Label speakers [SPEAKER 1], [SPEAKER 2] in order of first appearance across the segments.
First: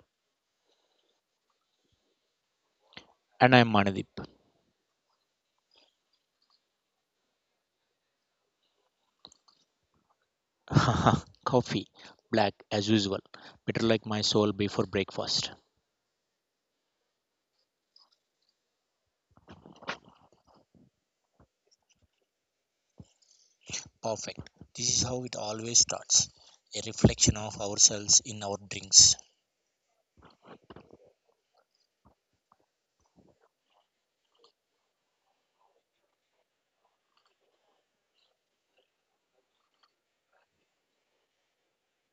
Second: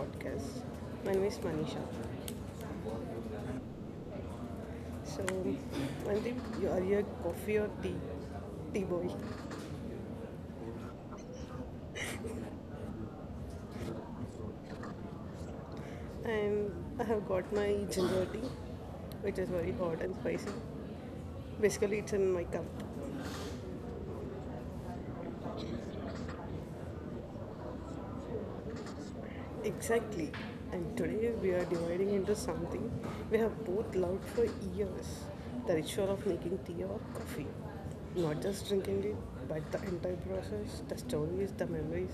[SPEAKER 1] podcast. My name is Manisha.
[SPEAKER 2] And I'm Manadip.
[SPEAKER 1] So, Mandeep, you are your coffee or tea? Tea boy.
[SPEAKER 2] Coffee, black as usual, bitter like my soul before breakfast.
[SPEAKER 1] And I have got my ginger tea, which is very hot and spicy. Basically, it's in my cup.
[SPEAKER 2] Perfect. This is how it always starts, a reflection of ourselves in our drinks.
[SPEAKER 1] Exactly. And today we are dividing into something we have both loved for years the ritual of making tea or coffee. Not just drinking it, but the entire process, the stories, the memories,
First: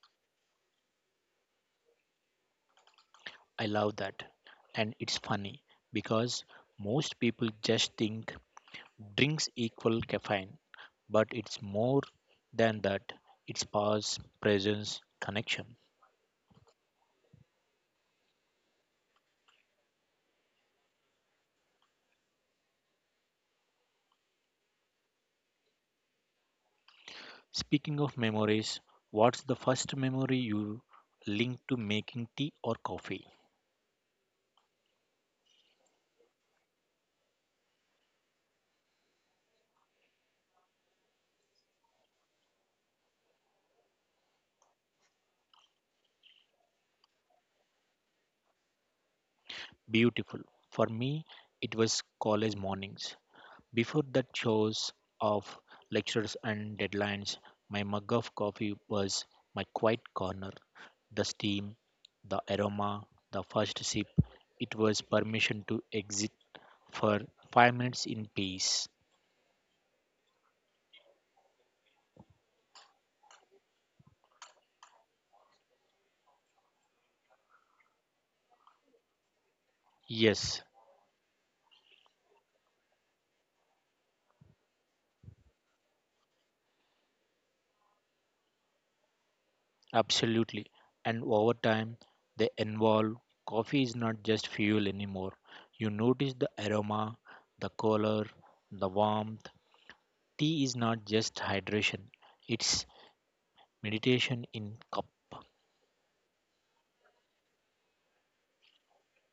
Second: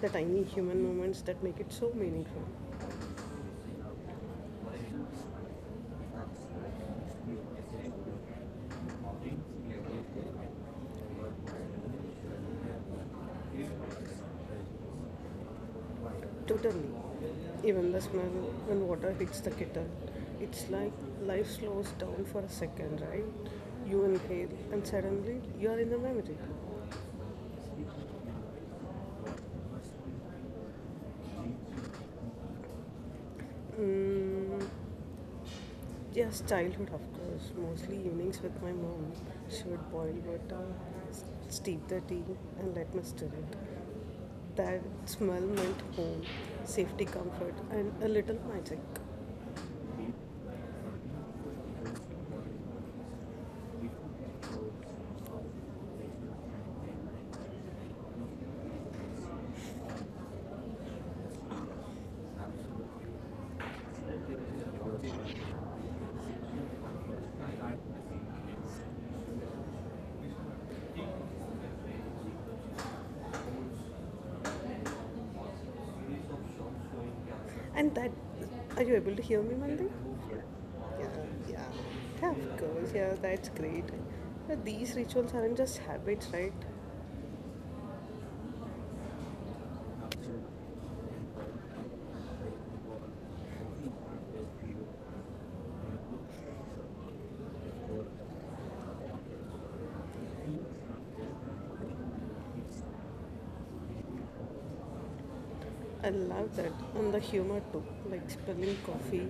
[SPEAKER 1] the tiny human moments that make it so meaningful.
[SPEAKER 2] I love that. And it's funny because most people just think drinks equal caffeine, but it's more than that. It's pause, presence, connection.
[SPEAKER 1] Totally. Even the smell when water hits the kettle. It's like life slows down for a second, right? You inhale and suddenly you are in the memory.
[SPEAKER 2] Speaking of memories, what's the first memory you link to making tea or coffee?
[SPEAKER 1] Mm, Yes, childhood, of course. Mostly evenings with my mom. She would boil water, s- steep the tea, and let me stir it. That smell meant home, safety, comfort, and a little magic.
[SPEAKER 2] Beautiful. For me, it was college mornings. Before the chores of lectures and deadlines, my mug of coffee was my quiet corner. The steam, the aroma, the first sip, it was permission to exit for 5 minutes in peace.
[SPEAKER 1] And that, are you able to hear me, Mandy?
[SPEAKER 2] Yes,
[SPEAKER 1] Yeah, yeah. Yeah, of course. Yeah, that's great. But these rituals aren't just habits, right?
[SPEAKER 2] absolutely. And over time, they involve coffee is not just fuel anymore. You notice the aroma, the color, the warmth. Tea is not just hydration, it's meditation in cup.
[SPEAKER 1] I love that. And the humor too, like spilling coffee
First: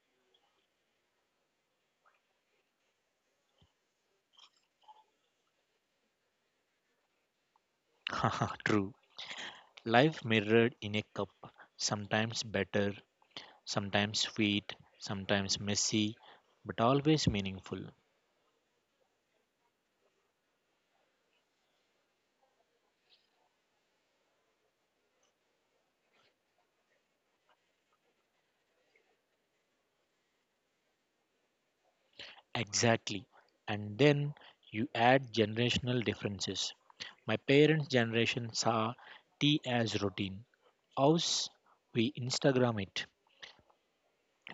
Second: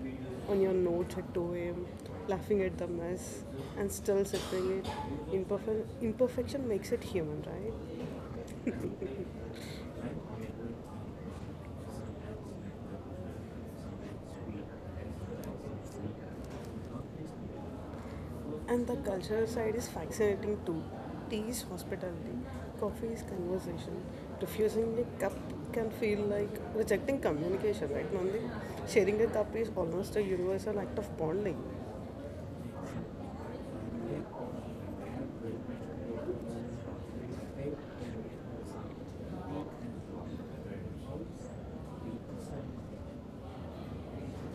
[SPEAKER 1] on your notes at 2 a.m., laughing at the mess, and still sipping it. Imperfection makes it human, right?
[SPEAKER 2] True. Life mirrored in a cup, sometimes better, sometimes sweet, sometimes messy, but always meaningful.
[SPEAKER 1] And the cultural side is fascinating too. Tea is hospitality, coffee is conversation. Refusing a cup can feel like rejecting communication, right, Nandi? Sharing a cup is almost a universal act of bonding.
[SPEAKER 2] Exactly. And then you add generational differences. My parents' generation saw tea as routine. Ours, we Instagram it.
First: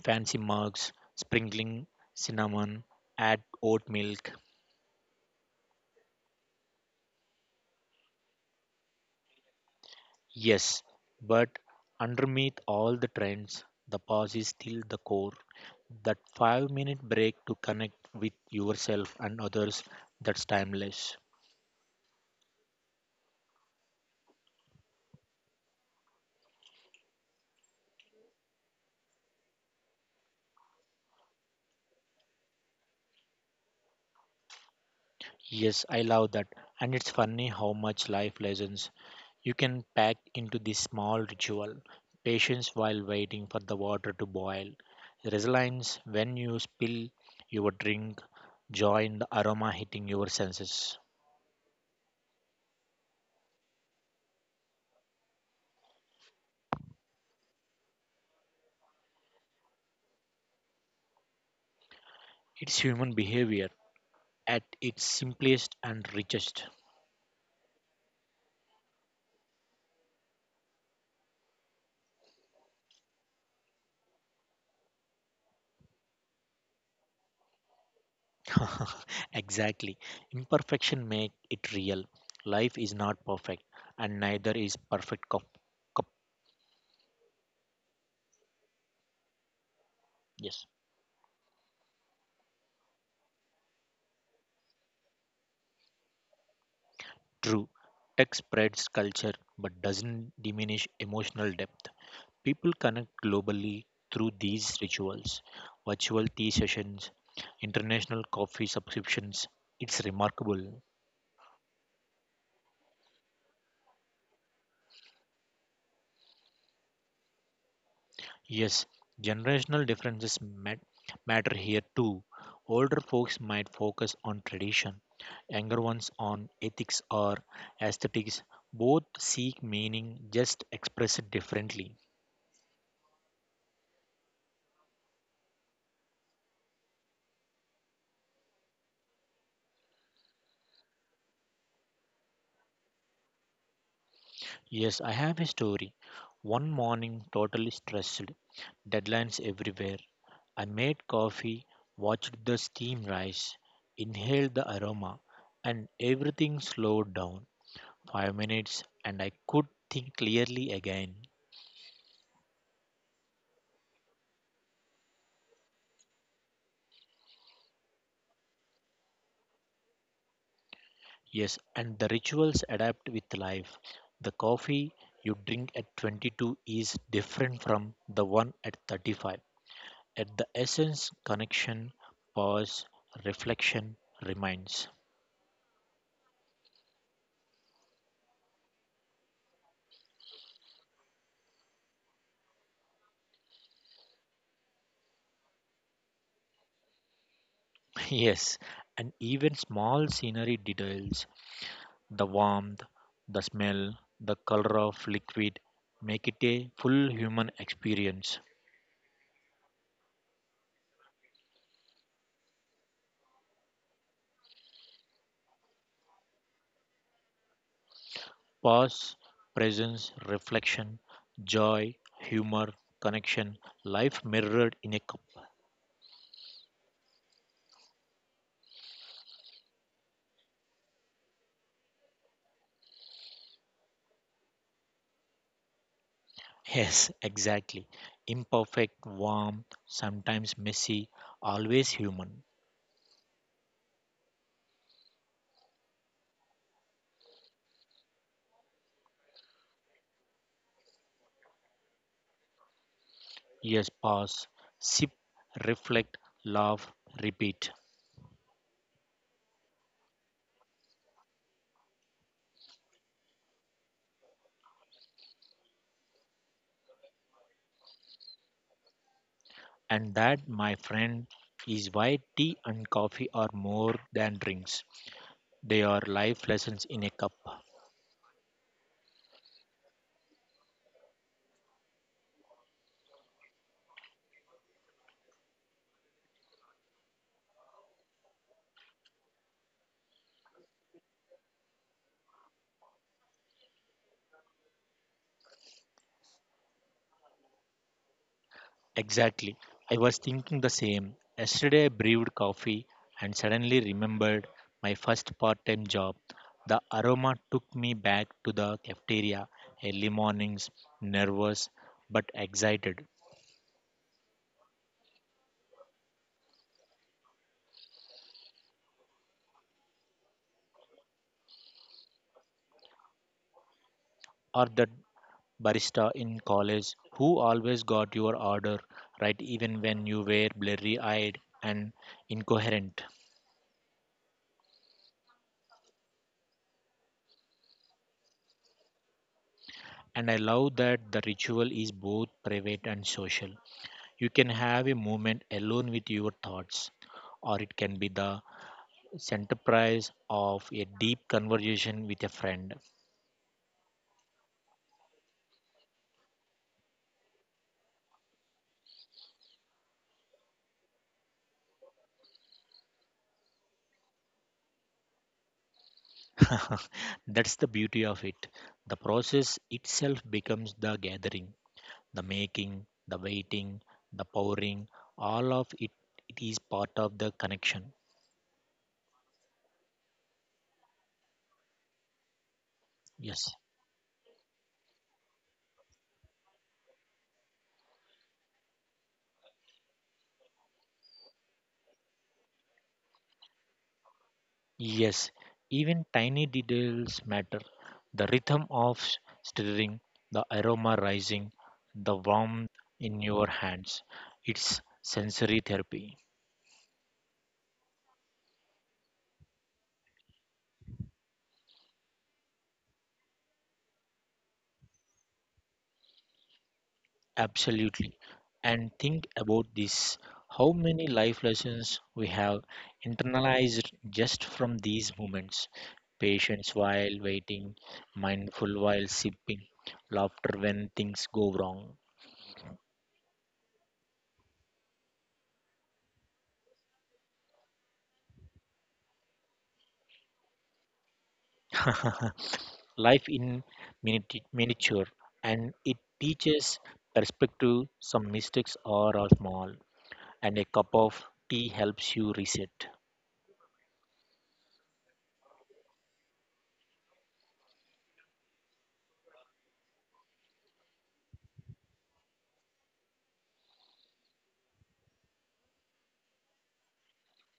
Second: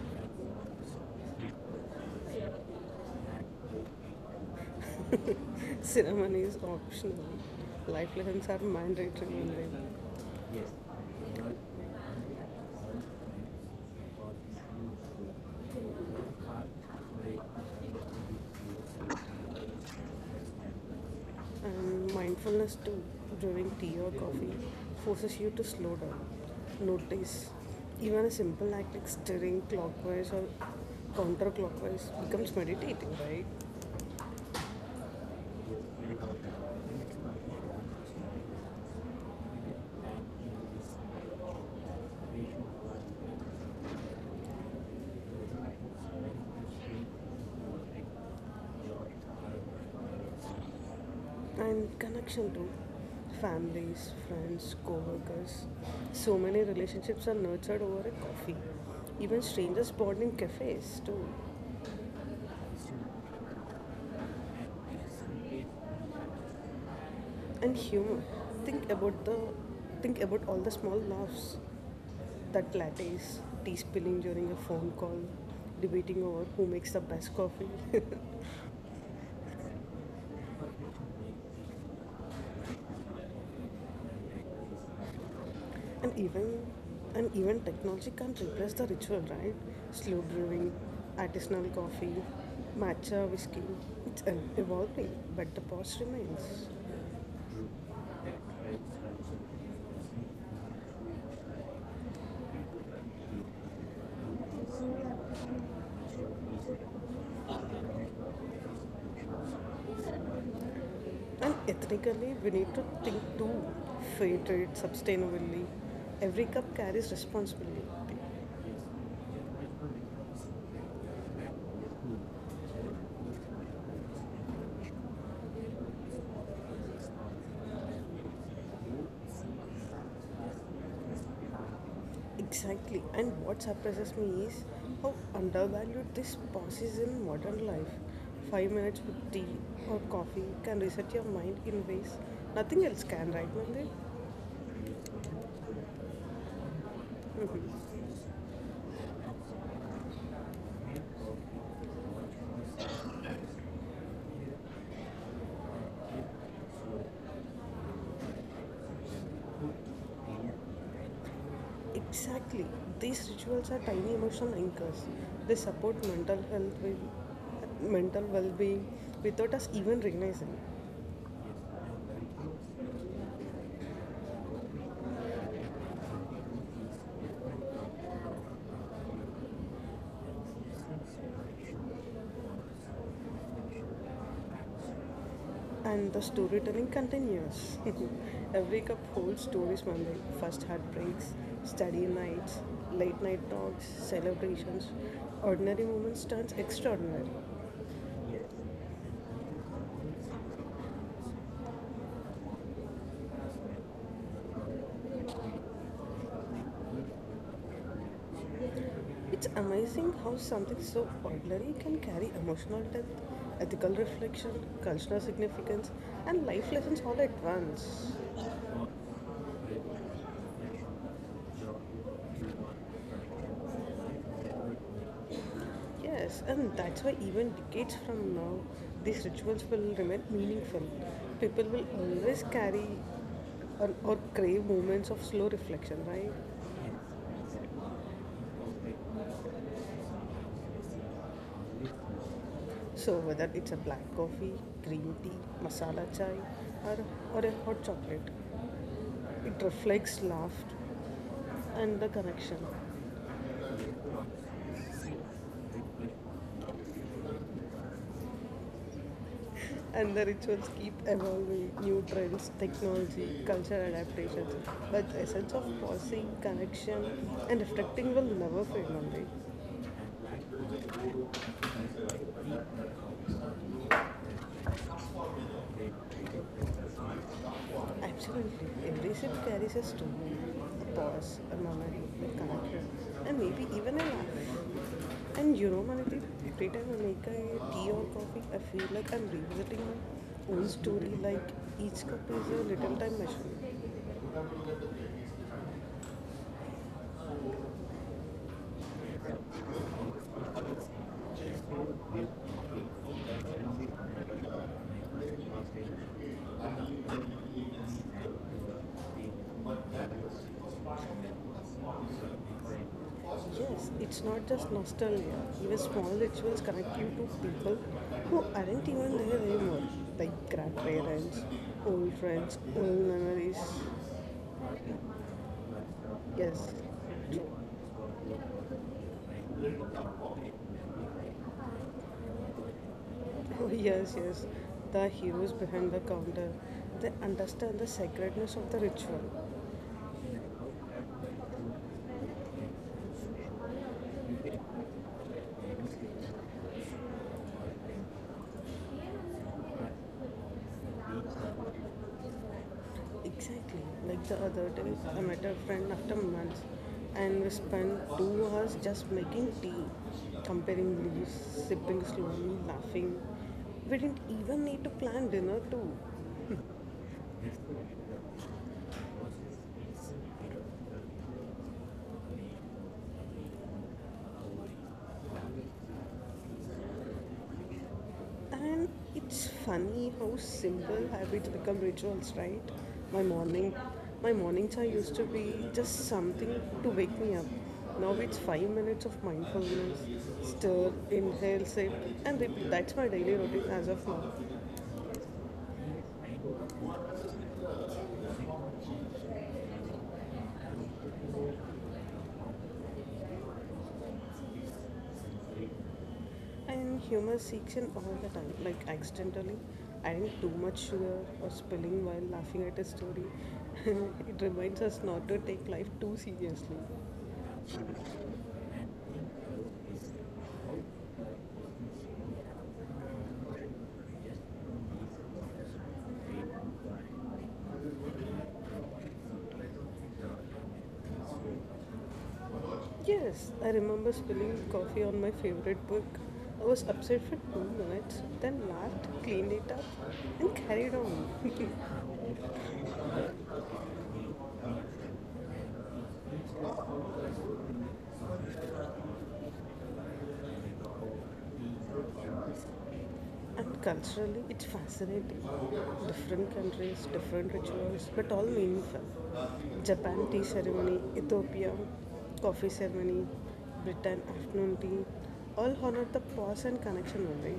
[SPEAKER 2] Fancy mugs, sprinkling cinnamon, add oat milk.
[SPEAKER 1] Cinnamon is optional. Life lessons are mandatory in them.
[SPEAKER 2] Yes, but underneath all the trends, the pause is still the core. That 5 minute break to connect with yourself and others, that's timeless.
[SPEAKER 1] And mindfulness too, during tea or coffee, forces you to slow down, notice. Even a simple act like stirring clockwise or counterclockwise becomes meditating, right?
[SPEAKER 2] Yes, I love that. And it's funny how much life lessons you can pack into this small ritual. Patience while waiting for the water to boil. Resilience when you spill your drink. Joy in the aroma hitting your senses.
[SPEAKER 1] And connection to families, friends, co-workers. So many relationships are nurtured over a coffee. Even strangers bond in cafes too.
[SPEAKER 2] It's human behavior at its simplest and richest.
[SPEAKER 1] And humor. Think about the think about all the small laughs that lattes, tea spilling during a phone call, debating over who makes the best coffee.
[SPEAKER 2] Exactly. Imperfection make it real. Life is not perfect and neither is perfect cup.
[SPEAKER 1] and even and even technology can't replace the ritual, right? Slow
[SPEAKER 2] Yes.
[SPEAKER 1] brewing, artisanal coffee, matcha whiskey. It's evolving, but the past remains.
[SPEAKER 2] True. Tech spreads culture but doesn't diminish emotional depth. People connect globally through these rituals, virtual tea sessions, international coffee subscriptions. It's remarkable.
[SPEAKER 1] And ethically, we need to think too, fair trade sustainably. Every cup carries responsibility.
[SPEAKER 2] Yes, generational differences matter here too. Older folks might focus on tradition, younger ones on ethics or aesthetics. Both seek meaning, just express it differently.
[SPEAKER 1] Exactly. And what surprises me is how undervalued this pause is in modern life. 5 minutes with tea or coffee can reset your mind in ways nothing else can, right, Mandir?
[SPEAKER 2] Yes, I have a story. One morning, totally stressed, deadlines everywhere. I made coffee, watched the steam rise, inhaled the aroma, and everything slowed down. Five minutes, and I could think clearly
[SPEAKER 1] Mhm.
[SPEAKER 2] again.
[SPEAKER 1] Exactly. These rituals are tiny emotional anchors. They support mental well-being, without us even realizing.
[SPEAKER 2] Yes, and the rituals adapt with life. The coffee you drink at 22 is different from the one at 35. At the essence, connection, pause, reflection, reminds.
[SPEAKER 1] And the storytelling continues. Every cup holds stories from the first heartbreaks, study nights, late night talks, celebrations. Ordinary moments turns extraordinary.
[SPEAKER 2] Yes, and even small scenery details, the warmth, the smell, the color of liquid make it a full human experience.
[SPEAKER 1] It's amazing how something so ordinary can carry emotional depth, ethical reflection, cultural significance, and life lessons all at once.
[SPEAKER 2] Pause, presence, reflection, joy, humor, connection, life mirrored in a cup.
[SPEAKER 1] Yes, and that's why even decades from now, these rituals will remain meaningful. People will always carry or crave moments of slow reflection, right?
[SPEAKER 2] Yes, exactly. Imperfect, warm, sometimes messy, always human.
[SPEAKER 1] So whether it's a black coffee, green tea, masala chai, or, or a hot chocolate, it reflects laughter and the connection.
[SPEAKER 2] Yes, pause, sip, reflect, laugh, repeat.
[SPEAKER 1] And the rituals keep evolving, new trends, technology, cultural adaptations. But the essence of pausing, connection, and reflecting will never fade away.
[SPEAKER 2] And that, my friend, is why tea and coffee are more than drinks. They are life lessons in a cup.
[SPEAKER 1] Absolutely. Every sip carries a story, a pause, a moment, a connection, and maybe even an hour. And you know, Manati, every time I make a tea or coffee, I feel like I'm revisiting my own story, like each cup is a little time machine.
[SPEAKER 2] Exactly. I was thinking the same. Yesterday I brewed coffee and suddenly remembered my first part time job. The aroma took me back to the cafeteria,
[SPEAKER 1] But that
[SPEAKER 2] early
[SPEAKER 1] was
[SPEAKER 2] mornings, nervous but excited.
[SPEAKER 1] Yes, it's not just nostalgia. Even small rituals connect you to people who aren't even there anymore, like grandparents, old friends, old memories.
[SPEAKER 2] Or that barista in
[SPEAKER 1] Yes,
[SPEAKER 2] college who always got your order right, even when you were blurry eyed and incoherent.
[SPEAKER 1] oh, yes. The heroes behind the counter, they understand the sacredness of the ritual.
[SPEAKER 2] And I love that the ritual is both private and social. You can have a moment alone with your thoughts, or it can be the centerpiece of a deep conversation with a friend.
[SPEAKER 1] Exactly, like the other day, I met a friend after months and we spent 2 hours just making tea, comparing leaves, sipping slowly, laughing. We didn't even need to plan dinner too.
[SPEAKER 2] That's the beauty of it. The process itself becomes the gathering, the making, the waiting, the pouring, all of it, it is part of the connection.
[SPEAKER 1] And it's funny how simple habits become rituals, right? My
[SPEAKER 2] Yes.
[SPEAKER 1] morning, my morning chai used to be just something to wake me up. Now it's 5 minutes of mindfulness, stir, inhale, sip, and repeat. That's my daily routine as of now.
[SPEAKER 2] Yes, even tiny details matter. The rhythm of stirring, the aroma rising, the warmth in your hands. It's sensory therapy.
[SPEAKER 1] And humor seeks in all the time, like accidentally adding too much sugar or spilling while laughing at a story. It reminds us not to take life too seriously.
[SPEAKER 2] Absolutely. And think about this, how many life lessons we have internalized just from these moments. Patience while waiting, mindful while sipping, laughter when things go wrong.
[SPEAKER 1] Yes, I remember spilling coffee on my favorite book. I was upset for 2 minutes, then laughed, cleaned it up, and carried on.
[SPEAKER 2] Life in miniature, and it teaches perspective. Some mistakes are all small, and a cup of tea helps you reset.
[SPEAKER 1] And culturally, it's fascinating. Different countries, different rituals, but all meaningful. Japan tea ceremony, Ethiopia coffee ceremony, Britain afternoon tea, all honor the pause and connection only.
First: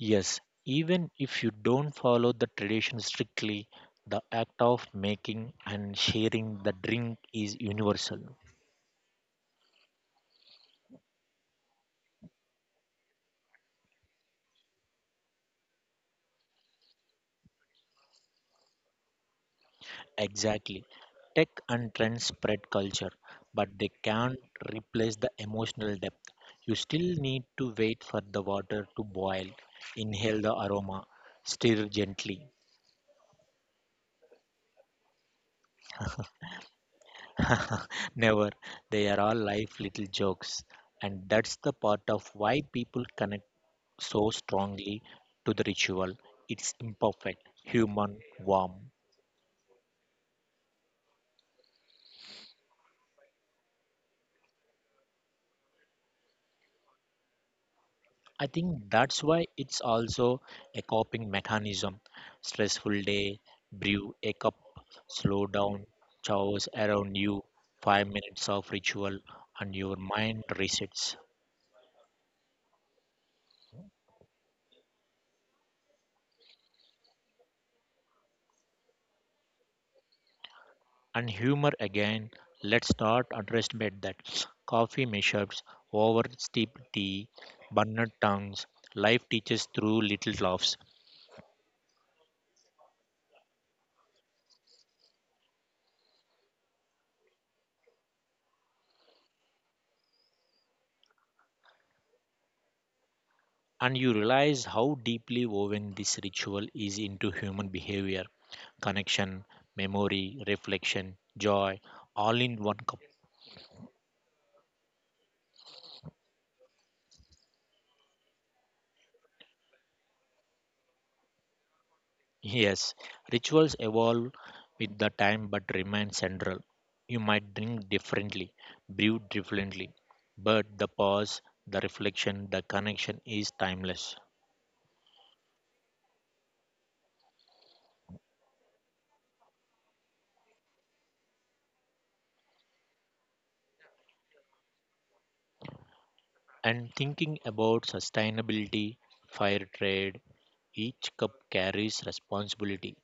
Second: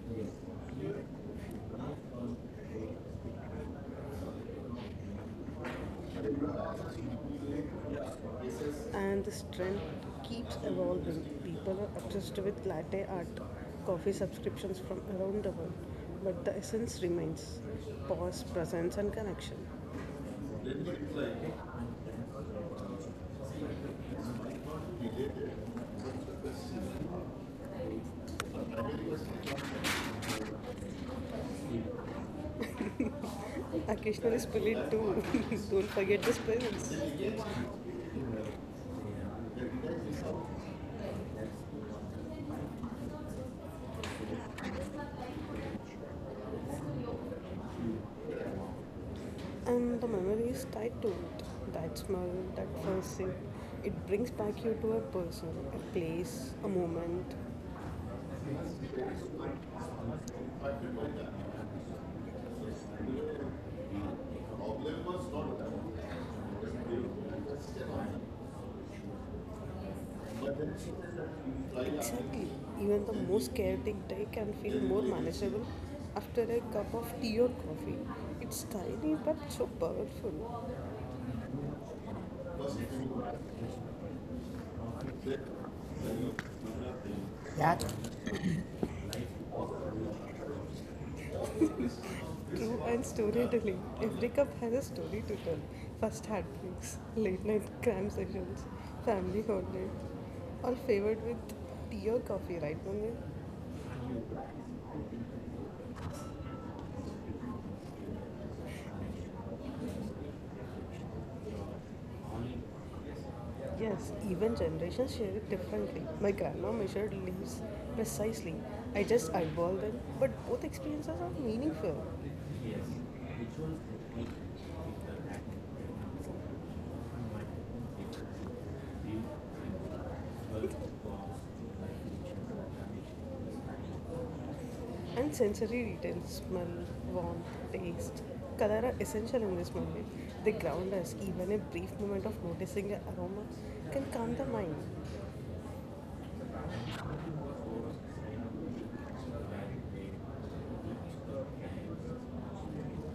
[SPEAKER 2] Yes, even if you don't follow the tradition strictly, the act of making and sharing the drink is universal.
[SPEAKER 1] And this trend keeps evolving. People are obsessed with latte art, coffee subscriptions from around the world, but the essence remains pause, presence, and connection.
[SPEAKER 2] Exactly. Tech and trends spread culture, but they can't replace the emotional depth. You still need to wait for the water to boil, inhale the aroma, stir gently.
[SPEAKER 1] Occasionally, spill it too. Don't forget the spills.
[SPEAKER 2] Never. They are all life little jokes. And that's the part of why people connect so strongly to the ritual. It's imperfect, human, warm.
[SPEAKER 1] And the memory is tied to it. That smell, that first sip, it brings back you to a person, a place, a moment.
[SPEAKER 2] I think that's why it's also a coping mechanism. Stressful day, brew a cup, slow down, chores around you, five minutes of ritual, and your mind resets.
[SPEAKER 1] Exactly. Even the most chaotic day can feel more manageable after a cup of tea or coffee. It's tiny but so powerful.
[SPEAKER 2] And humor again, let's not underestimate that. Coffee mishaps, over steep tea, burned tongues, life teaches through little laughs.
[SPEAKER 1] True and storytelling. Every cup has a story to tell. First heartbreaks, late night cram sessions, family holidays. All favored with tea or coffee, right, Mangal?
[SPEAKER 2] And you realize how deeply woven this ritual is into human behavior, connection, memory, reflection, joy, all in one cup.
[SPEAKER 1] Yes, even generations share it differently. My grandma measured leaves precisely. I just eyeball them, but both experiences are meaningful. Yes,
[SPEAKER 2] Yes, rituals evolve with the time but remain central. You might drink differently, brew differently, but the pause, the reflection, the connection is timeless.
[SPEAKER 1] and sensory details smell, warmth, taste, color are essential in this movie. They ground us, even a brief moment of noticing the aroma can calm the mind.
[SPEAKER 2] And thinking about sustainability, fair trade, each cup carries responsibility.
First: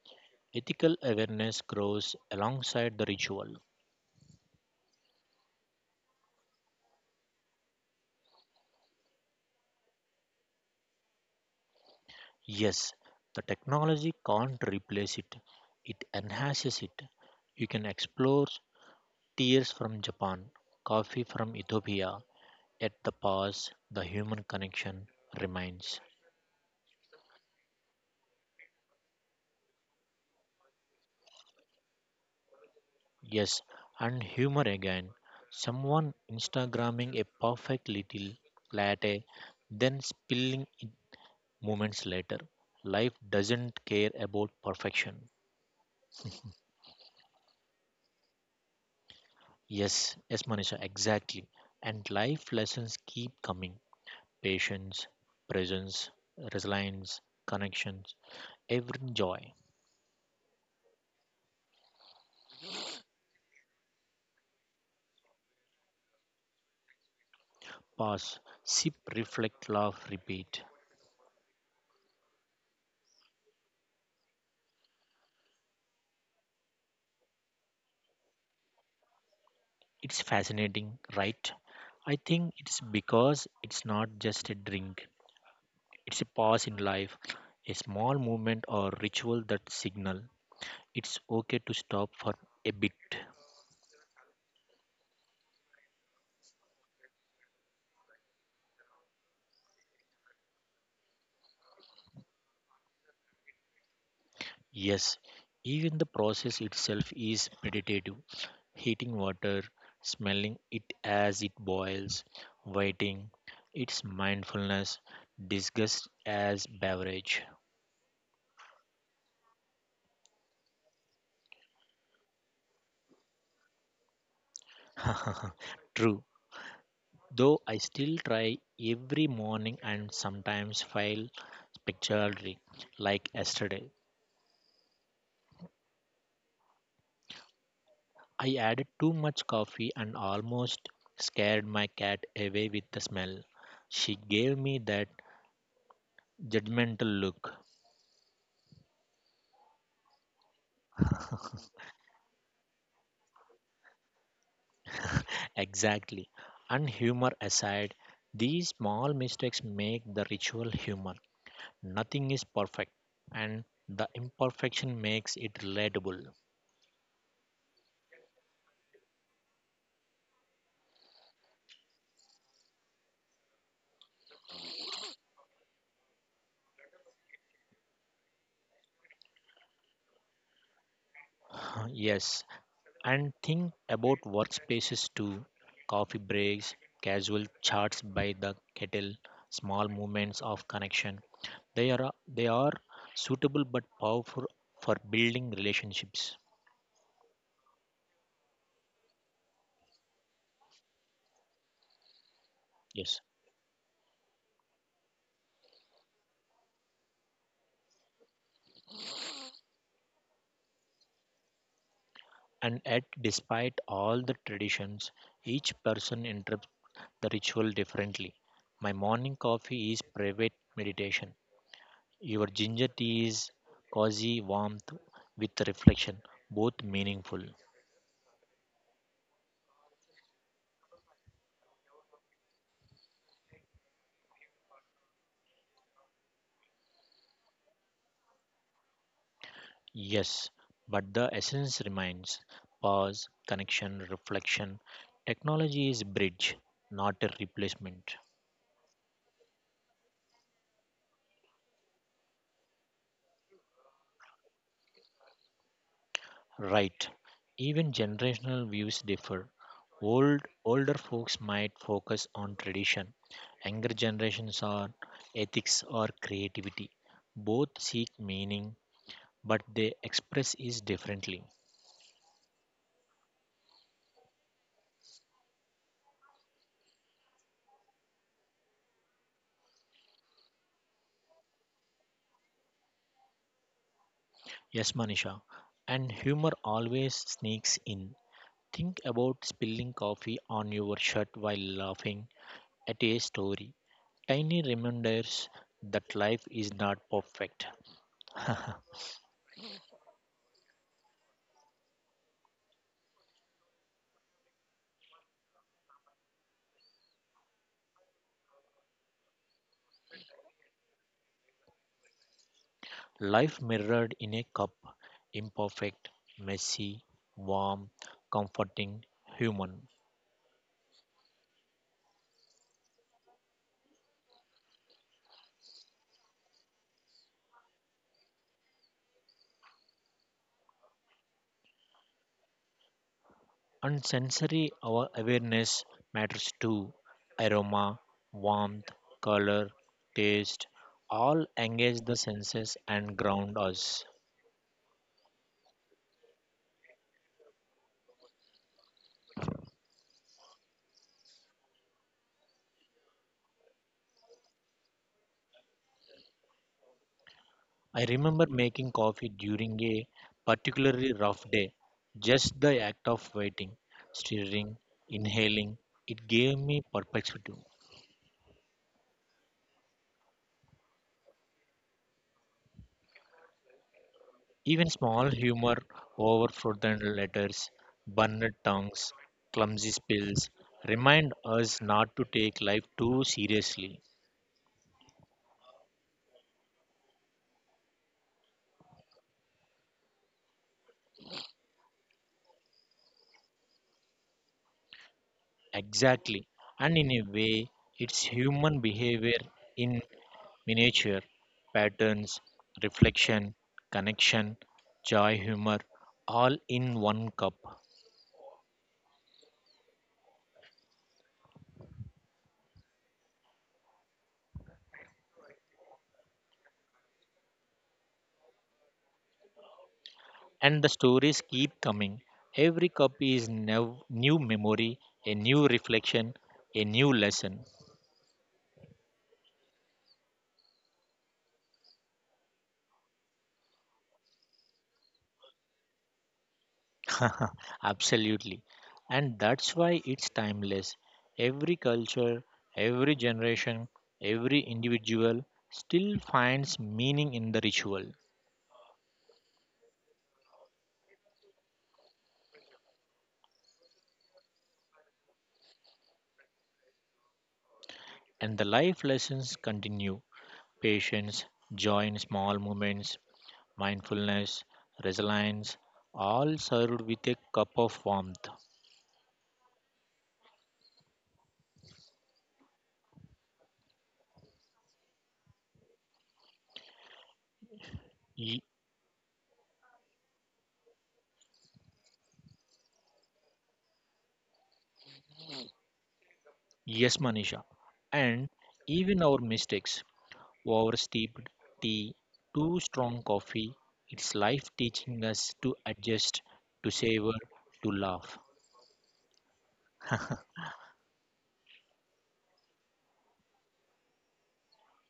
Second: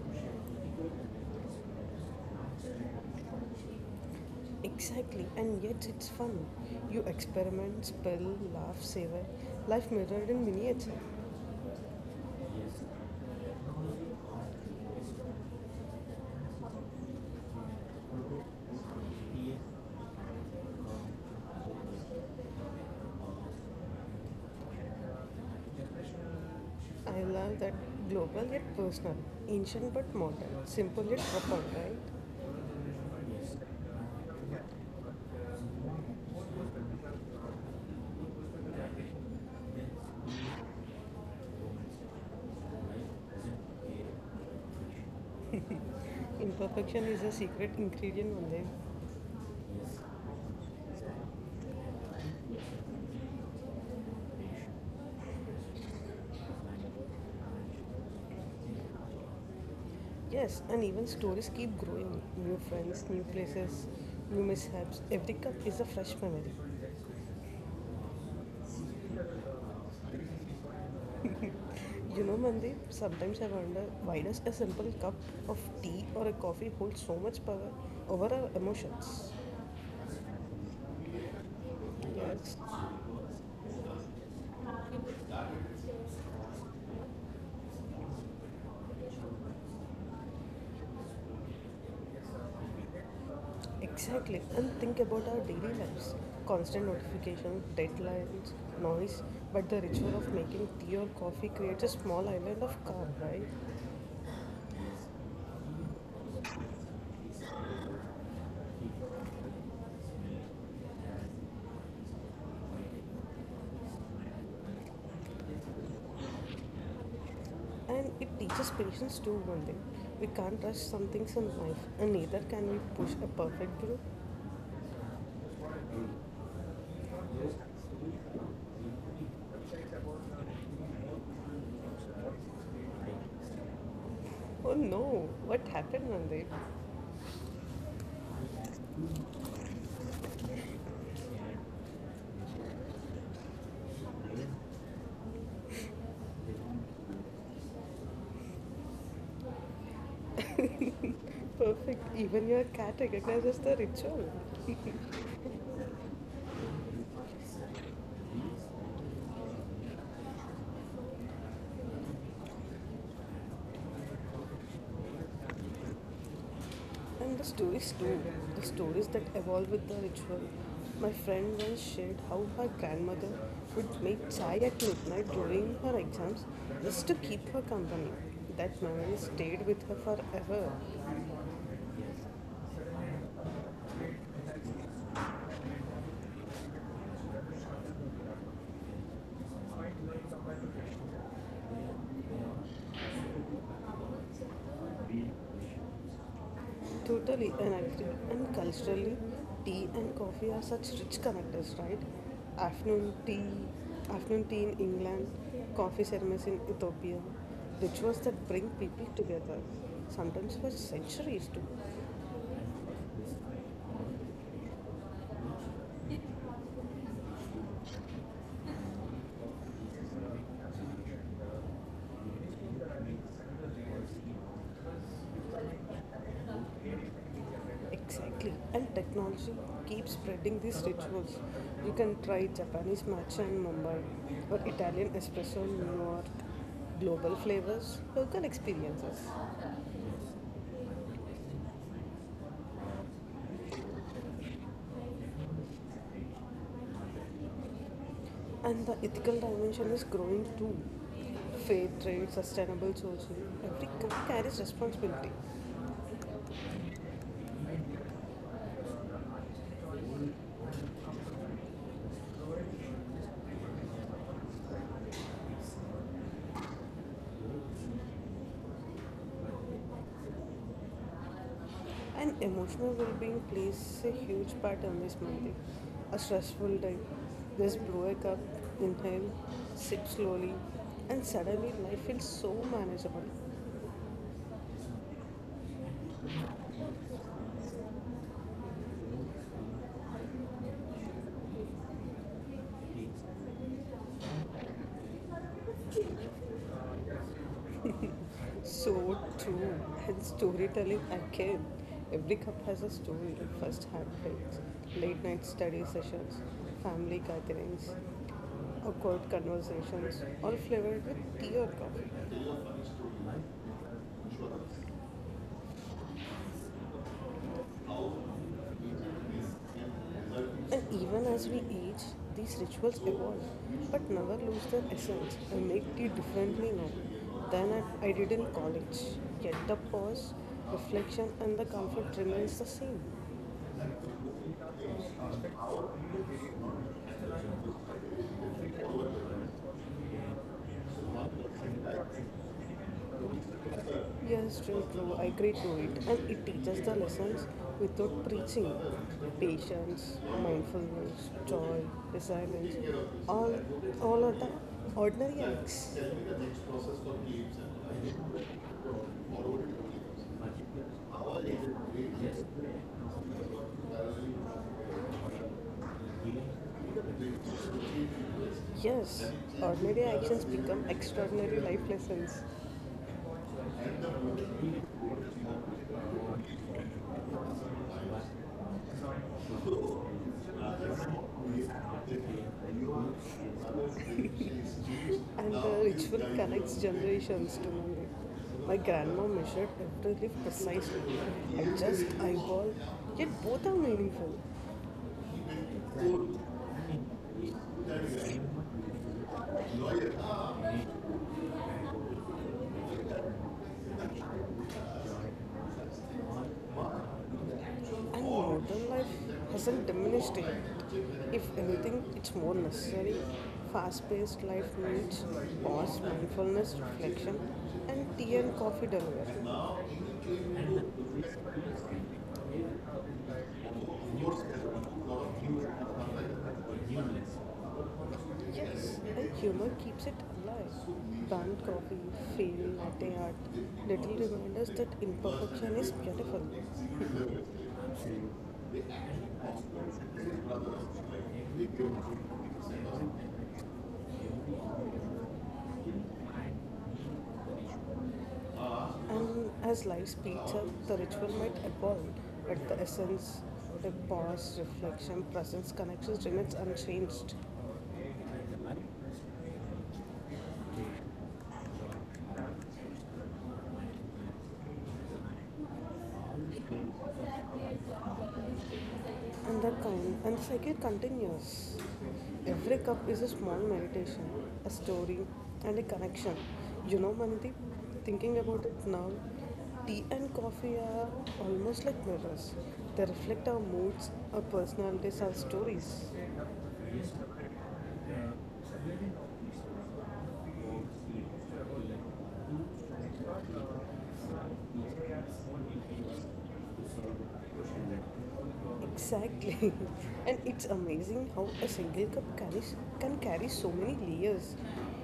[SPEAKER 2] Ethical awareness grows alongside the ritual.
[SPEAKER 1] Exactly, and yet it's fun. You experiment, spell, laugh, savor, life mirrored in miniature.
[SPEAKER 2] Yes, the technology can't replace it, it enhances it. You can explore tears from Japan, coffee from Ethiopia. At the past, the human connection remains.
[SPEAKER 1] I love that global yet personal, ancient but modern, simple yet profound, right?
[SPEAKER 2] Yes, and humor again. Someone Instagramming a perfect little latte, then spilling it moments later. Life doesn't care about perfection.
[SPEAKER 1] Imperfection is a secret ingredient, Mandev.
[SPEAKER 2] Yes, yes, Manisha, exactly. And life lessons keep coming, patience, presence, resilience, connections, every joy.
[SPEAKER 1] Yes, and even stories keep growing. New friends, new places, new mishaps. Every cup is a fresh memory.
[SPEAKER 2] Pause, sip, reflect, laugh, repeat.
[SPEAKER 1] You know, Mandeep, sometimes I wonder why does a simple cup of tea or a coffee hold so much power over our emotions?
[SPEAKER 2] It's fascinating, right? I
[SPEAKER 1] Yes.
[SPEAKER 2] think it's because it's not just a drink, it's a pause in life, a small movement or ritual that signal it's okay to stop for a bit.
[SPEAKER 1] Exactly, and think about our daily lives constant notifications, deadlines, noise, but the ritual of making tea or coffee creates a small island of calm, right?
[SPEAKER 2] Yes, even the process itself is meditative. Heating water, smelling it as it boils, waiting, it's mindfulness, disgust as beverage.
[SPEAKER 1] And it teaches patience too one day we can't rush some things in life and neither can we push a perfect brew.
[SPEAKER 2] True, though I still try every morning and sometimes fail spectacularly, like yesterday.
[SPEAKER 1] Oh no, what happened one day?
[SPEAKER 2] I added too much coffee and almost scared my cat away with the smell. She gave me that judgmental look.
[SPEAKER 1] Perfect, even your cat recognizes the ritual.
[SPEAKER 2] Exactly. And humor aside, these small mistakes make the ritual human. Nothing is perfect, and the imperfection makes it relatable.
[SPEAKER 1] And the stories too the stories that evolve with the ritual, my friend once shared how her grandmother would make chai at midnight during her exams just to keep her company. That memory stayed with her forever.
[SPEAKER 2] Yes, and think about workspaces too, coffee breaks, casual chats by the kettle, small moments of connection. They are, they are suitable but powerful for building relationships.
[SPEAKER 1] Totally, and I agree. And culturally, tea and coffee are such rich connectors, right? Afternoon
[SPEAKER 2] Yes.
[SPEAKER 1] tea, afternoon tea in England, coffee ceremonies in Ethiopia, rituals that bring people together, sometimes for centuries too.
[SPEAKER 2] And yet, despite all the traditions, each person interprets the ritual differently. My morning coffee is private meditation. Your ginger tea is cozy warmth with reflection, both meaningful.
[SPEAKER 1] Exactly, and technology keeps spreading these rituals. You can try Japanese matcha in Mumbai or Italian espresso in New York. Global flavors, local experiences.
[SPEAKER 2] Yes, but the essence remains pause, connection, reflection. Technology is bridge, not a replacement.
[SPEAKER 1] And the ethical dimension is growing too. Fair trade, sustainable sourcing, every company carries responsibility.
[SPEAKER 2] Right. Even generational views differ. Older folks might focus on tradition. Younger generations on ethics or creativity. Both seek meaning, but they express it differently.
[SPEAKER 1] And emotional well being plays a huge part in this Monday. A stressful day, just blow a cup, inhale, sip slowly, and suddenly life feels so manageable.
[SPEAKER 2] Yes, Manisha. And humor always sneaks in. Think about spilling coffee on your shirt while laughing at a story. Tiny reminders that life is not perfect.
[SPEAKER 1] So true. And storytelling again. Every cup has a story. First heartbreaks, late night study sessions, family gatherings, awkward conversations, all flavored with tea or coffee.
[SPEAKER 2] Life mirrored in a cup, imperfect, messy, warm, comforting, human.
[SPEAKER 1] And even as we age, these rituals evolve, but never lose their essence. I make tea differently now than I did in college. Yet the pause, reflection, and the comfort remains the same.
[SPEAKER 2] And sensory our awareness matters too. Aroma, warmth, color, taste all engage the senses and ground us.
[SPEAKER 1] Yes, true, true. I agree to it. And it teaches the lessons without preaching. Patience, mindfulness, joy, resilience, all, all are the ordinary acts.
[SPEAKER 2] I remember making coffee during a particularly rough day. Just the act of waiting, stirring, inhaling, it gave me perspective.
[SPEAKER 1] Yes, ordinary actions become extraordinary life lessons.
[SPEAKER 2] Even small humor over fraudulent letters, burned tongues, clumsy spills remind us not to take life too seriously.
[SPEAKER 1] And the ritual connects generations to memory. My grandma measured every leaf precisely, I just eyeball, yet both are meaningful.
[SPEAKER 2] Exactly. And in a way, it's human behavior in miniature patterns, reflection, connection, joy, humor, all in one cup.
[SPEAKER 1] And modern life hasn't diminished it. If anything, it's more necessary. Fast paced life needs pause, mindfulness, reflection, and tea and coffee delivery.
[SPEAKER 2] And the stories keep coming. Every cup is new memory, a new reflection, a new lesson.
[SPEAKER 1] Yes, and humor keeps it alive. Banned coffee, failed latte art, little reminders that imperfection is beautiful.
[SPEAKER 2] Absolutely. And that's why it's timeless. Every culture, every generation, every individual still finds meaning in the ritual.
[SPEAKER 1] And as life speeds up, the ritual might evolve, but the essence, the pause, reflection, presence, connections remains unchanged.
[SPEAKER 2] And the life lessons continue, patience, joy in small moments, mindfulness, resilience, all served with a cup of warmth.
[SPEAKER 1] And the cycle continues. Every cup is a small meditation, a story, and a connection. You know, Mandeep, thinking
[SPEAKER 2] Y-
[SPEAKER 1] about it now, tea and coffee are almost like mirrors. They reflect our moods, our personalities, our stories.
[SPEAKER 2] yes, Manisha. And even our mistakes. Oversteeped tea, too strong coffee, it's life teaching us to adjust, to savor, to laugh.
[SPEAKER 1] Exactly. And it's amazing how a single cup can carry so many layers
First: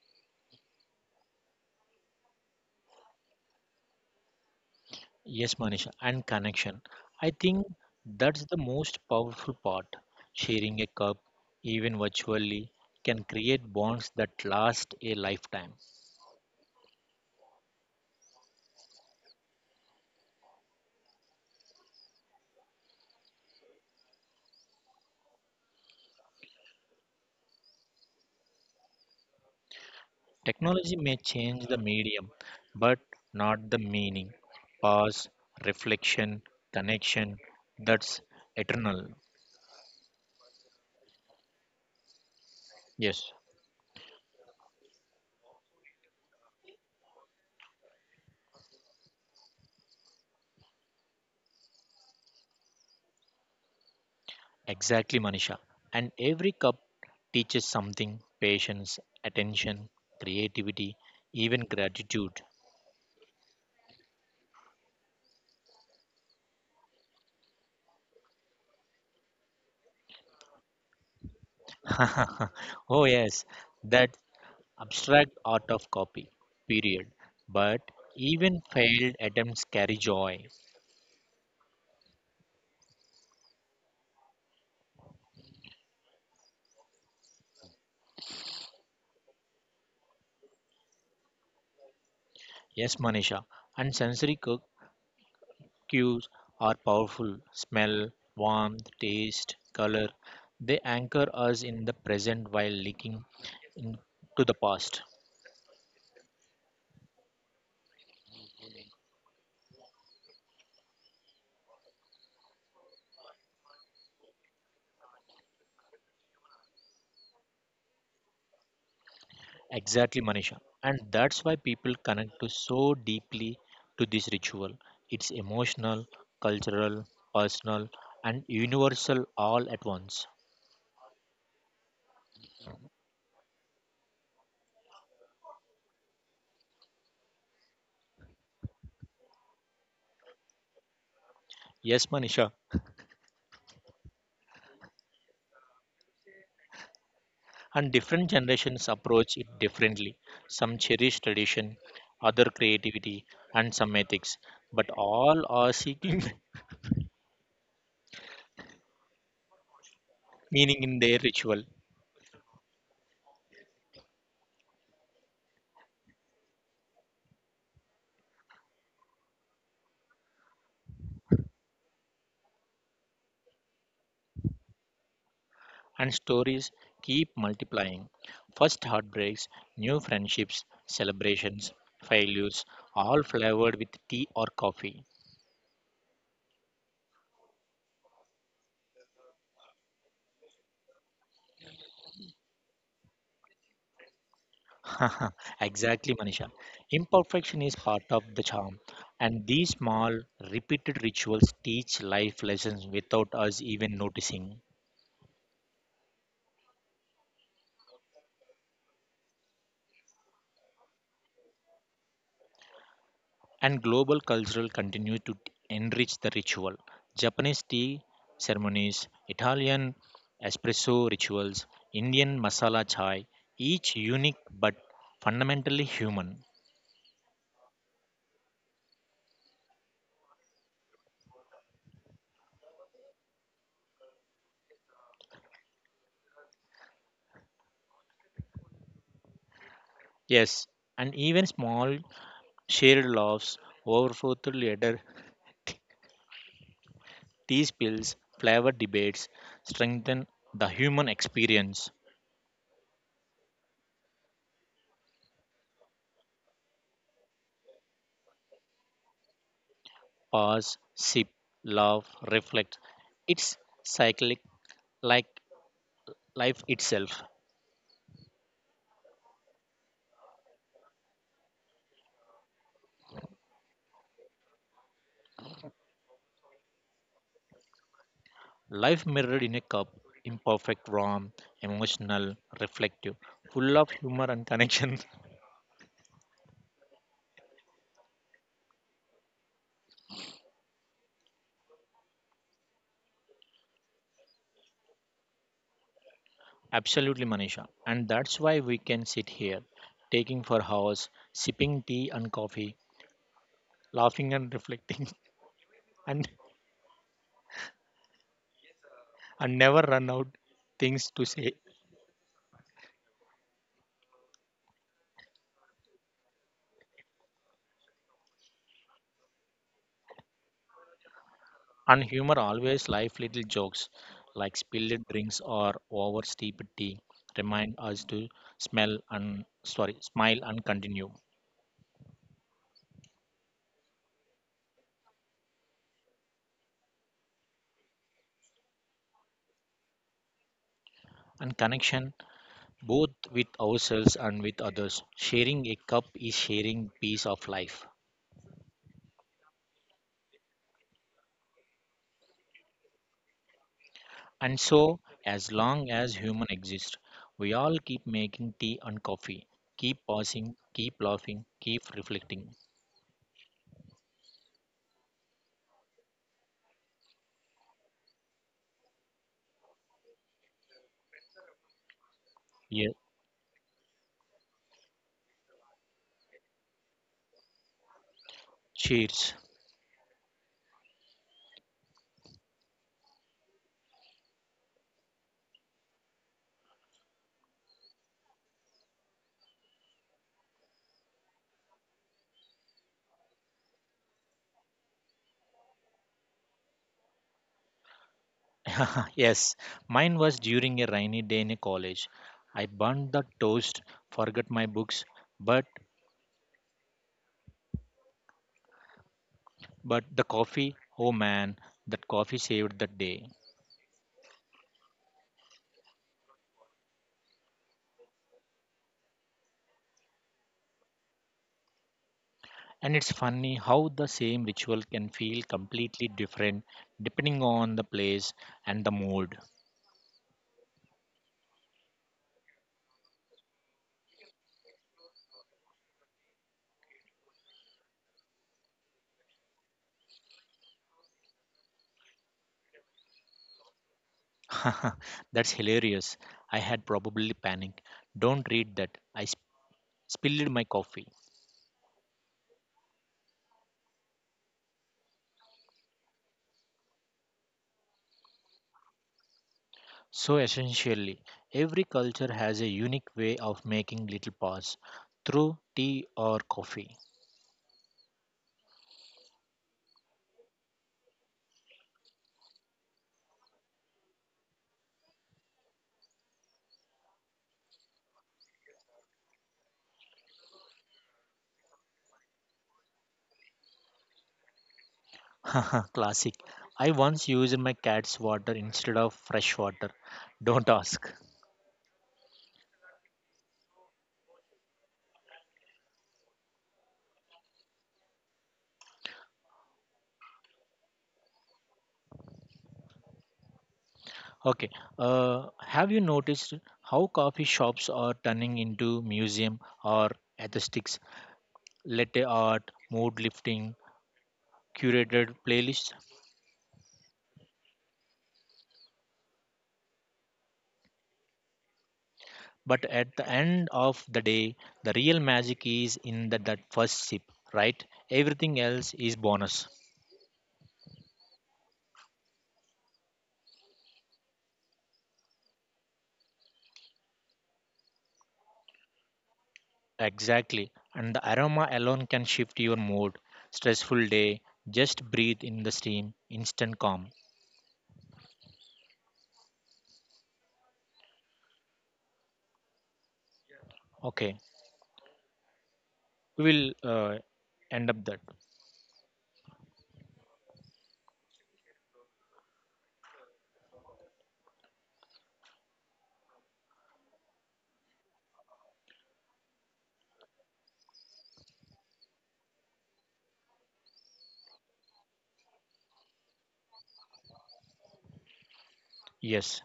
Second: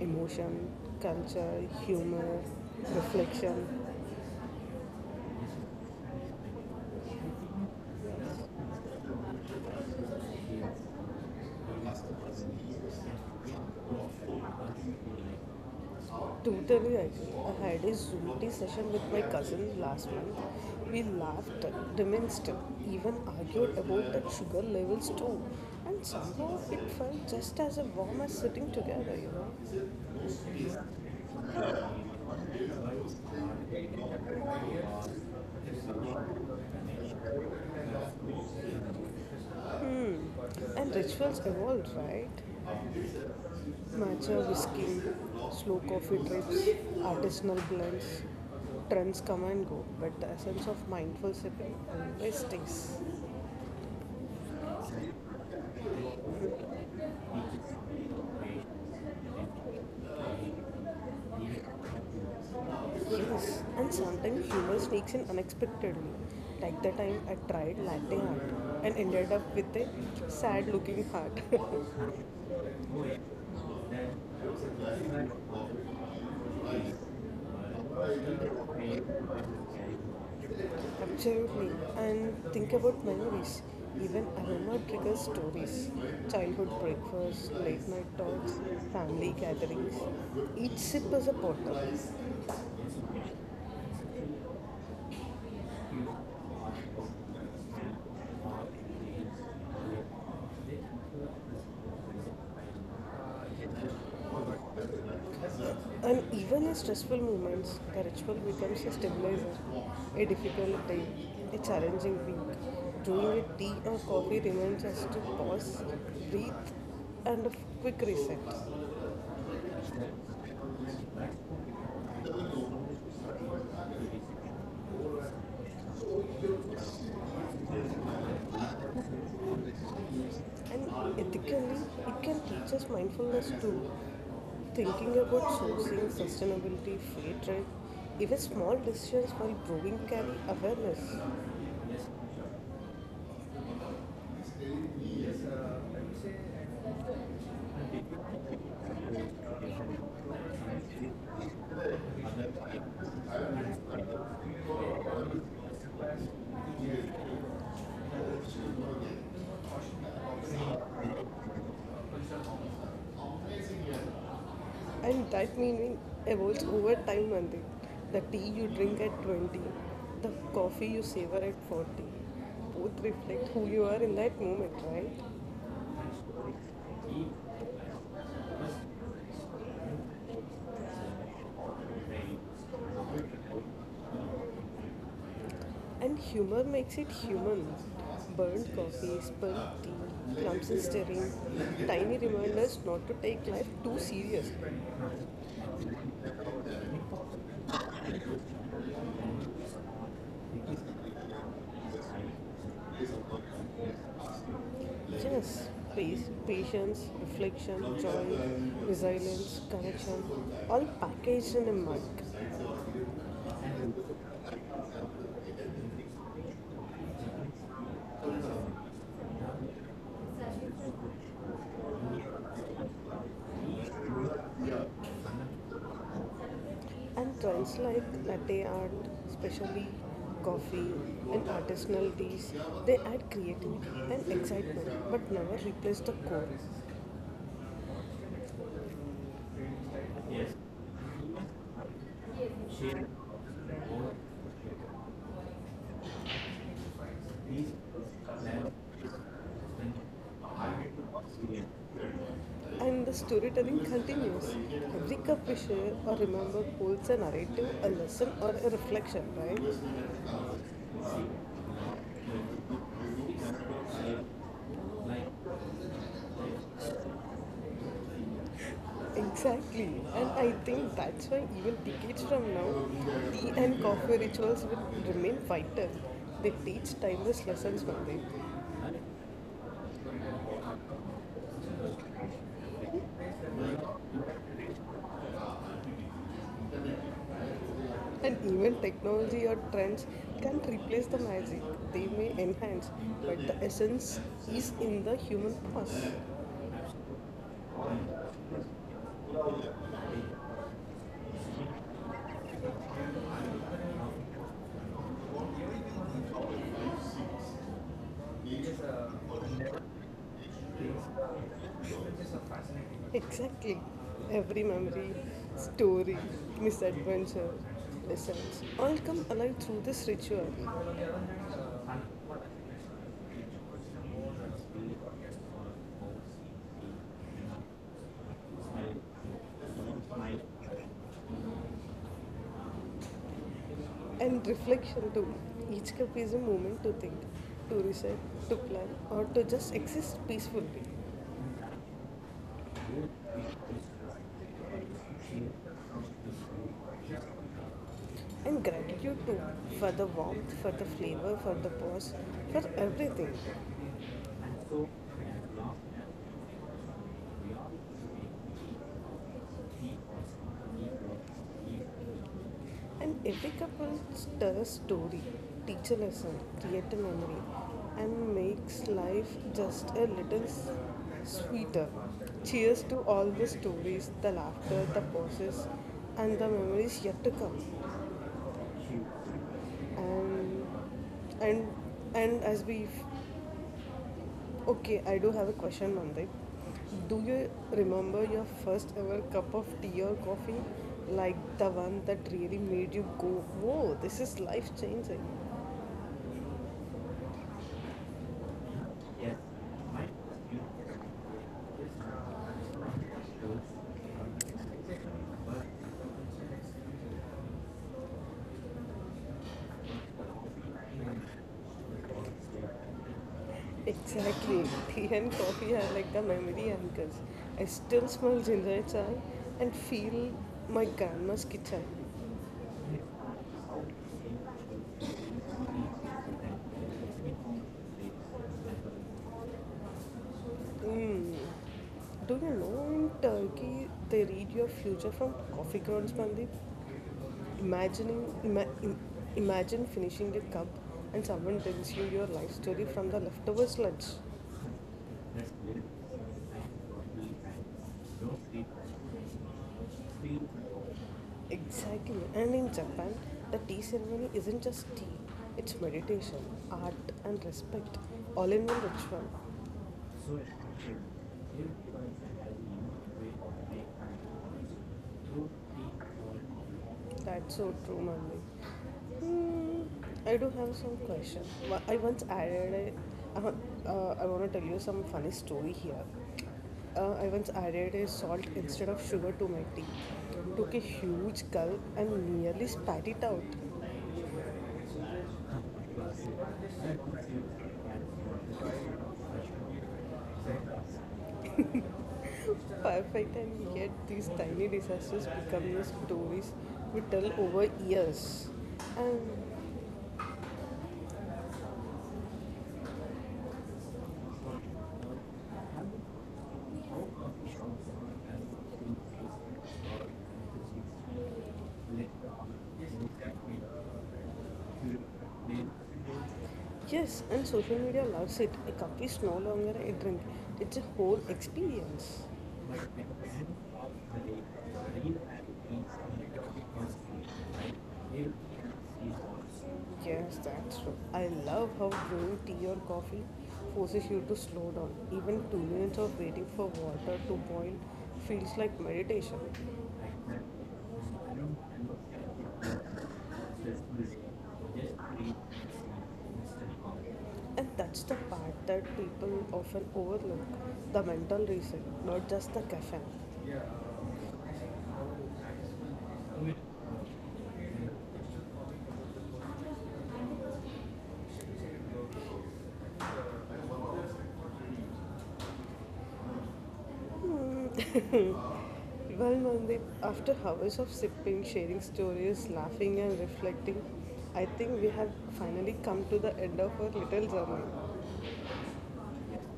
[SPEAKER 1] emotion, culture, humor, reflection.
[SPEAKER 2] Yes, Manisha, and connection. I think that's the most powerful part. Sharing a cup, even virtually, can create bonds that last a lifetime.
[SPEAKER 1] Totally agree. I had a Zoom tea session with my cousin last month. We laughed, reminisced, even argued about the sugar levels too. And somehow it felt just as a warm as sitting together, you know.
[SPEAKER 2] Technology may change the medium, but not the meaning. Pause, reflection, connection, that's eternal.
[SPEAKER 1] Hmm. And rituals evolved, right?
[SPEAKER 2] Yes.
[SPEAKER 1] Matcha whiskey, slow coffee trips, artisanal blends. Trends come and go, but the essence of mindful sipping always stays.
[SPEAKER 2] Exactly, Manisha. And every cup teaches something, patience, attention, creativity, even gratitude.
[SPEAKER 1] Yes, and sometimes humor sneaks in unexpectedly. Like the time I tried latte art and ended up with a sad looking heart.
[SPEAKER 2] Oh, yes, that abstract art of copy, period. But even failed attempts carry joy.
[SPEAKER 1] Absolutely. And think about memories. Even aroma triggers stories. Childhood breakfast, late night talks, family gatherings. Each sip is a portal.
[SPEAKER 2] Yes, Manisha. And sensory cues are powerful, smell, warmth, taste, color. They anchor us in the present while leaking into the past.
[SPEAKER 1] And even in stressful moments, the ritual becomes a stabilizer. A difficult day, a challenging week. Doing a tea or coffee reminds us to pause, breathe, and a quick reset.
[SPEAKER 2] Exactly, Manisha. And that's why people connect to so deeply to this ritual. It's emotional, cultural, personal, and universal all at once.
[SPEAKER 1] And ethically, it can teach us mindfulness too. Thinking about sourcing, sustainability, fair trade, even small decisions while brewing carry awareness.
[SPEAKER 2] Yes, Manisha. And different generations approach it differently. Some cherish tradition, other creativity, and some ethics. But all are seeking meaning in their ritual.
[SPEAKER 1] And that meaning evolves over time, Nandit. The tea you drink at 20, the coffee you savor at 40, both reflect who you are in that moment, right?
[SPEAKER 2] And stories keep multiplying. First heartbreaks, new friendships, celebrations, failures, all flavored with tea or coffee.
[SPEAKER 1] And humor makes it human. Burnt coffee, spilled tea, clumps in stirring, tiny reminders not to take life too serious.
[SPEAKER 2] Exactly, Manisha. Imperfection is part of the charm, and these small, repeated rituals teach life lessons without us even noticing.
[SPEAKER 1] Just pace, patience, reflection, joy, resilience, connection, all packaged in a mug.
[SPEAKER 2] And global cultural continue to enrich the ritual. Japanese tea ceremonies, Italian espresso rituals, Indian masala chai, each unique but fundamentally human.
[SPEAKER 1] And trends like latte art, specially coffee and artisanal teas, they add creativity and excitement but never replace the core.
[SPEAKER 2] Yes, and even small shared laughs, overflow to later tea spills, flavor debates strengthen the human experience.
[SPEAKER 1] And the storytelling continues. Every capricious or remember holds a narrative, a lesson, or a reflection, right?
[SPEAKER 2] Pause, sip, laugh, reflect. It's cyclic like life itself.
[SPEAKER 1] Exactly. And I think that's why even decades from now, tea and coffee rituals will remain vital. They teach timeless lessons from them.
[SPEAKER 2] Life mirrored in a cup, imperfect, raw, emotional, reflective, full of humor and connection.
[SPEAKER 1] And even technology or trends can't replace the magic. They may enhance, but the essence is in the human pause.
[SPEAKER 2] Absolutely, Manisha. And that's why we can sit here, taking for hours, sipping tea and coffee, laughing and reflecting, and, and never run out things to say.
[SPEAKER 1] Exactly. Every memory, story, misadventure, lessons all come alive through this ritual.
[SPEAKER 2] And humor always life little jokes, like spilled drinks or over steeped tea, remind us to smell and sorry, smile and continue.
[SPEAKER 1] And reflection too. Each cup is a moment to think, to reset, to plan, or to just exist peacefully.
[SPEAKER 2] And connection both with ourselves and with others. Sharing a cup is sharing piece of life.
[SPEAKER 1] And gratitude too, for the warmth, for the flavor, for the pause, for everything.
[SPEAKER 2] And so, as long as human exists, we all keep making tea and coffee, keep pausing, keep laughing, keep reflecting.
[SPEAKER 1] And every couple tells story, teach a lesson, create a memory, and makes life just a little sweeter. Cheers
[SPEAKER 2] Yeah.
[SPEAKER 1] to all the stories, the laughter, the pauses, and the memories yet to come.
[SPEAKER 2] Cheers.
[SPEAKER 1] And and and as we Okay, I do have a question, Mandip. Do you remember your first ever cup of tea or coffee? Like the one that really made you go, whoa, this is life changing.
[SPEAKER 2] Ah,
[SPEAKER 1] Yes,
[SPEAKER 2] yes,
[SPEAKER 1] my
[SPEAKER 2] mine
[SPEAKER 1] was
[SPEAKER 2] was during a
[SPEAKER 1] beautiful.
[SPEAKER 2] rainy day in a college. I burned the toast, forgot my books, but but the coffee, oh man, that coffee saved the day.
[SPEAKER 1] Exactly. Tea and coffee are like the memory anchors. I still smell ginger chai and feel my grandma's kitchen.
[SPEAKER 2] And it's funny how the same ritual can feel completely different depending on the place and the mood.
[SPEAKER 1] Mm. Do you know in Turkey they read your future from coffee grounds, Mandip? Imagining, ima- im- imagine finishing your cup and someone tells you your life story from the leftover sludge.
[SPEAKER 2] That's hilarious. I had probably panicked. Don't read that. I spilled my coffee.
[SPEAKER 1] Exactly. And in Japan, the tea ceremony isn't just tea, it's meditation, art, and respect, all in one ritual
[SPEAKER 2] So
[SPEAKER 1] so as to share
[SPEAKER 2] essentially,
[SPEAKER 1] their
[SPEAKER 2] every
[SPEAKER 1] difference
[SPEAKER 2] culture
[SPEAKER 1] as a
[SPEAKER 2] has a unique
[SPEAKER 1] unique
[SPEAKER 2] way
[SPEAKER 1] way
[SPEAKER 2] of
[SPEAKER 1] of life
[SPEAKER 2] making
[SPEAKER 1] and
[SPEAKER 2] little pause
[SPEAKER 1] knowledge through
[SPEAKER 2] through tea
[SPEAKER 1] the
[SPEAKER 2] or coffee.
[SPEAKER 1] world of life. That's so true, Manvi. Hmm, I do have some question. I once added a, I want to tell you some funny story here. I once added a salt instead of sugar to my tea. Took a huge gulp and nearly spat it out.
[SPEAKER 2] Classic. I once used my cat's water instead of fresh water. Don't ask.
[SPEAKER 1] Perfect, and yet these tiny disasters become the stories we tell over years. And
[SPEAKER 2] Okay. Have you noticed how coffee shops are turning into museum or aesthetics, latte art, mood lifting, curated playlists?
[SPEAKER 1] yes, and social media loves it. A cup is no longer a drink, it's a whole experience.
[SPEAKER 2] But at the end of the day, the real magic is in that first sip, right? Everything else is bonus.
[SPEAKER 1] Yes, that's true. I love how brewing tea or coffee forces you to slow down. Even 2 minutes of waiting for water to boil feels like meditation.
[SPEAKER 2] Exactly. And the aroma alone can shift your mood. Stressful day, just breathe in the steam, instant calm.
[SPEAKER 1] And that's the part that people often overlook, the mental reason, not just the caffeine.
[SPEAKER 2] Okay. We will end up that.
[SPEAKER 1] Hmm. well, Mandeep, after hours of sipping, sharing stories, laughing, and reflecting, I think we have finally come to the end of our little journey.
[SPEAKER 2] Yes.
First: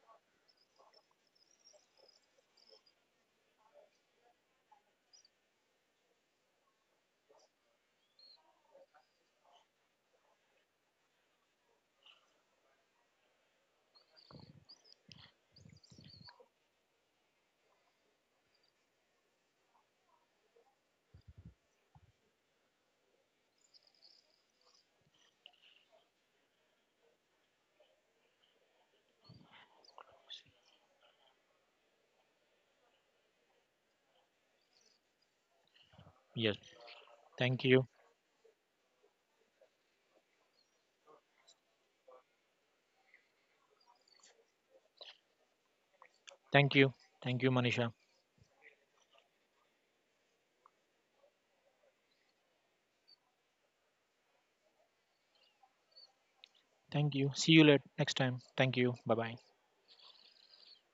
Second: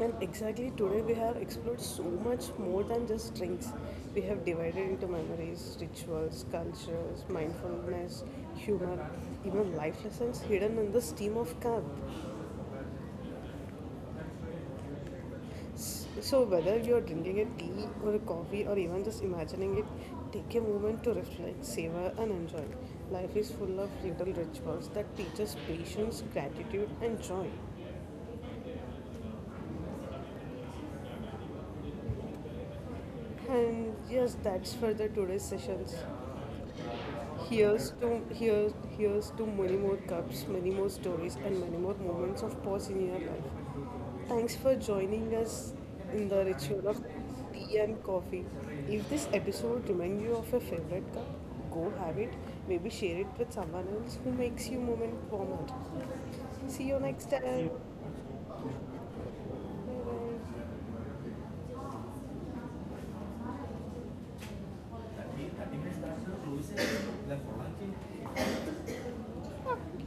[SPEAKER 1] And exactly today we have explored so much more than just drinks. We have divided into memories, rituals, cultures, mindfulness, humor, even life lessons hidden in the steam of cup. So whether you are drinking a tea or a coffee or even just imagining it, take a moment to reflect, savor and enjoy. Life is full of little rituals that teach us patience, gratitude and joy. And yes, that's for the today's sessions.
[SPEAKER 2] Yes. Thank you.
[SPEAKER 1] Here's to many more cups, many more stories, and many more moments of pause in your life. Thanks for joining us in the
[SPEAKER 2] Thank
[SPEAKER 1] ritual
[SPEAKER 2] you.
[SPEAKER 1] of
[SPEAKER 2] Thank you,
[SPEAKER 1] tea
[SPEAKER 2] Manisha.
[SPEAKER 1] and coffee. If this episode reminds you of your favorite cup, go have it. Maybe share it with someone else who makes you moment warmer. See you
[SPEAKER 2] Thank
[SPEAKER 1] next
[SPEAKER 2] you. See you
[SPEAKER 1] time.
[SPEAKER 2] later next time. Thank you. Bye bye.
[SPEAKER 1] Bye.